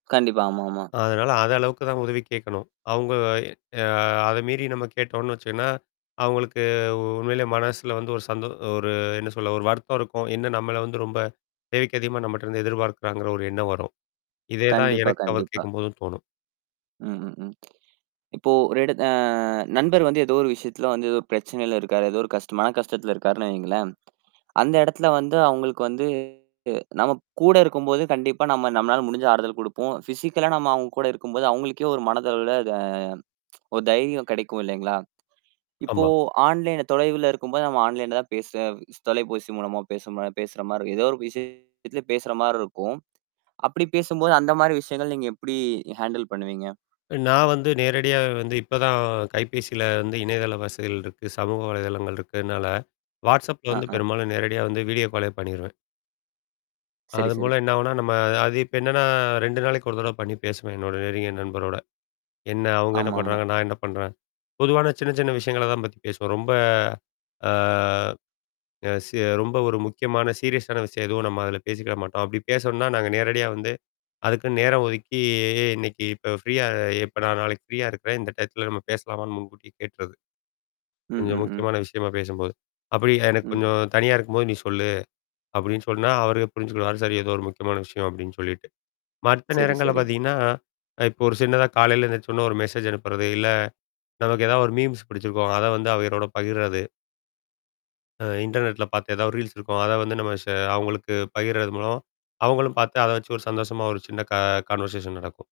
கண்டிப்பா. ஆமாமா. அதனால அத அளவுக்கு தான் உதவி கேட்கணும். அவங்க அ அத மீறி நம்ம கேட்டோம்னு வச்சோன்னா. அவங்களுக்கு உண்மையிலேயே மனசுல வந்து ஒரு சந்தோ ஒரு என்ன சொல்ல ஒரு வருத்தம் இருக்கும். என்ன நம்மல வந்து ரொம்ப தேவைக்கு அதிகமா நம்மட்ட இருந்து எதிர்பார்க்குறாங்கிற ஒரு எண்ணம் வரும். இதே தான் கண்டிப்பா, எனக்கு அவர் கண்டிப்பா. கேட்கும்போதும் தோணும். ம், ம், ம். இப்போ ஒரு இட அ நண்பர் வந்து ஏதோ ஒரு விஷயத்துல வந்து ஏதோ பிரச்சனையில இருக்காரு. ஏதோ ஒரு கஷ்ட மன கஷ்டத்தில இருக்காருன்னு வையுங்களேன். அந்த இடத்துல வந்து அவங்களுக்கு வந்து, நம்ம கூட இருக்கும்போது கண்டிப்பா நம்ம நம்மளால முடிஞ்ச ஆறுதல் குடுப்போம். பிசிக்களா நம்ம அவுங்க கூட இருக்கும்போது அவுங்களுக்கே ஒரு மனதளவுல அ ஒரு தைரியம் கிடைக்கும் இல்லைங்களா? இப்போ ஆமா. ஆன்லைன் தொலைவுல இருக்கும்போது நம்ம ஆன்லைன்ல தான் பேசு தொலைபேசி மூலமா பேச ம பேசுற மாரிரி. ஏதோ ஒரு விஷயத்ல பேசுற மாரி இருக்கும். அப்படி பேசும்போது அந்த மாரி விஷயங்கள் நீங்க எப்படி ஹேண்டில் பண்ணுவீங்க? நான் வந்து நேரடியா வந்து இப்பதான் கைபேசியில வந்து இணையதள வசதிகள் இருக்கு, சமூக வலைதளங்கள் இருக்கறனால, WhatsAppல ஆ, வந்து ஆ. பெரும்பாலும் நேரடியா வந்து வீடியோ காலே பண்ணிருவேன். செரி, அதன் செரி. மூலம் என்ன ஆகும்னா, நம்ம அது இப்ப என்னன்னா 2 நாளைக்கு ஒரு தடவ பண்ணி பேசுவேன். என்னோட நெருங்கியே நண்பரோட. என்ன அவுங்க என்ன ஆமாமா. பண்றாங்க? நான் என்ன பண்றேன்? பொதுவான சின்ன, சின்ன விஷயங்கள தான் பத்தி பேசுவோம். ரொம்ப. ஆ. அ செ ரொம்ப ஒரு முக்கியமான சீரியஸான விஷயம் எதுவும் நம்ம அதில பேசிக்கிட மாட்டோம். அப்படி பேசோனும்னா நாங்க நேரடியா வந்து, அதுக்குன்னு நேரம் ஒதுக்கி இன்னைக்கு இப்ப ஃப்ரீயா? எப்ப நான் நாளைக்கு ஃப்ரீயா இருக்கிறேன். இந்த டயத்தல நம்ம பேசலாமான்னு முன்கூட்டி கேட்ருவன். ம், கொஞ்சம் ம், ம். முக்கியமான விஷயமா பேசும்போது. அப்படி எனக்கு ம். கொஞ்சம் தனியா இருக்கும்போது நீ சொல்லு. அப்படின்னு சொன்னா அவரு புரிஞ்சுக்கிடுவாரு. சரி ஏதோ ஒரு முக்கியமான விஷயம் அப்படின்னு சொல்லிட்டு. மத்த செரி, நேரங்கள்ல செரி. பார்த்தீங்கன்னா. அ இப்ப ஒரு சின்னதா காலையில எந்திரிச்ச உடன்னே ஒரு மெசேஜ் அனுப்புறது இல்ல. நமக்கு ஏதாவது ஒரு மீம்ஸ் புடிச்சிருக்கும். அத வந்து அவங்களோட பகிர்றது. அ இன்டர்நெட்ல பார்த்த ஏதாவது ரீல்ஸ் இருக்கும். அத வந்து நம்ம ஷ அவங்களுக்கு பகர்றது மூலம். அவங்களும் பார்த்து, அத வச்சு ஒரு சந்தோஷமா ஒரு சின்ன க கான்வர்சேஷன் நடக்கும்.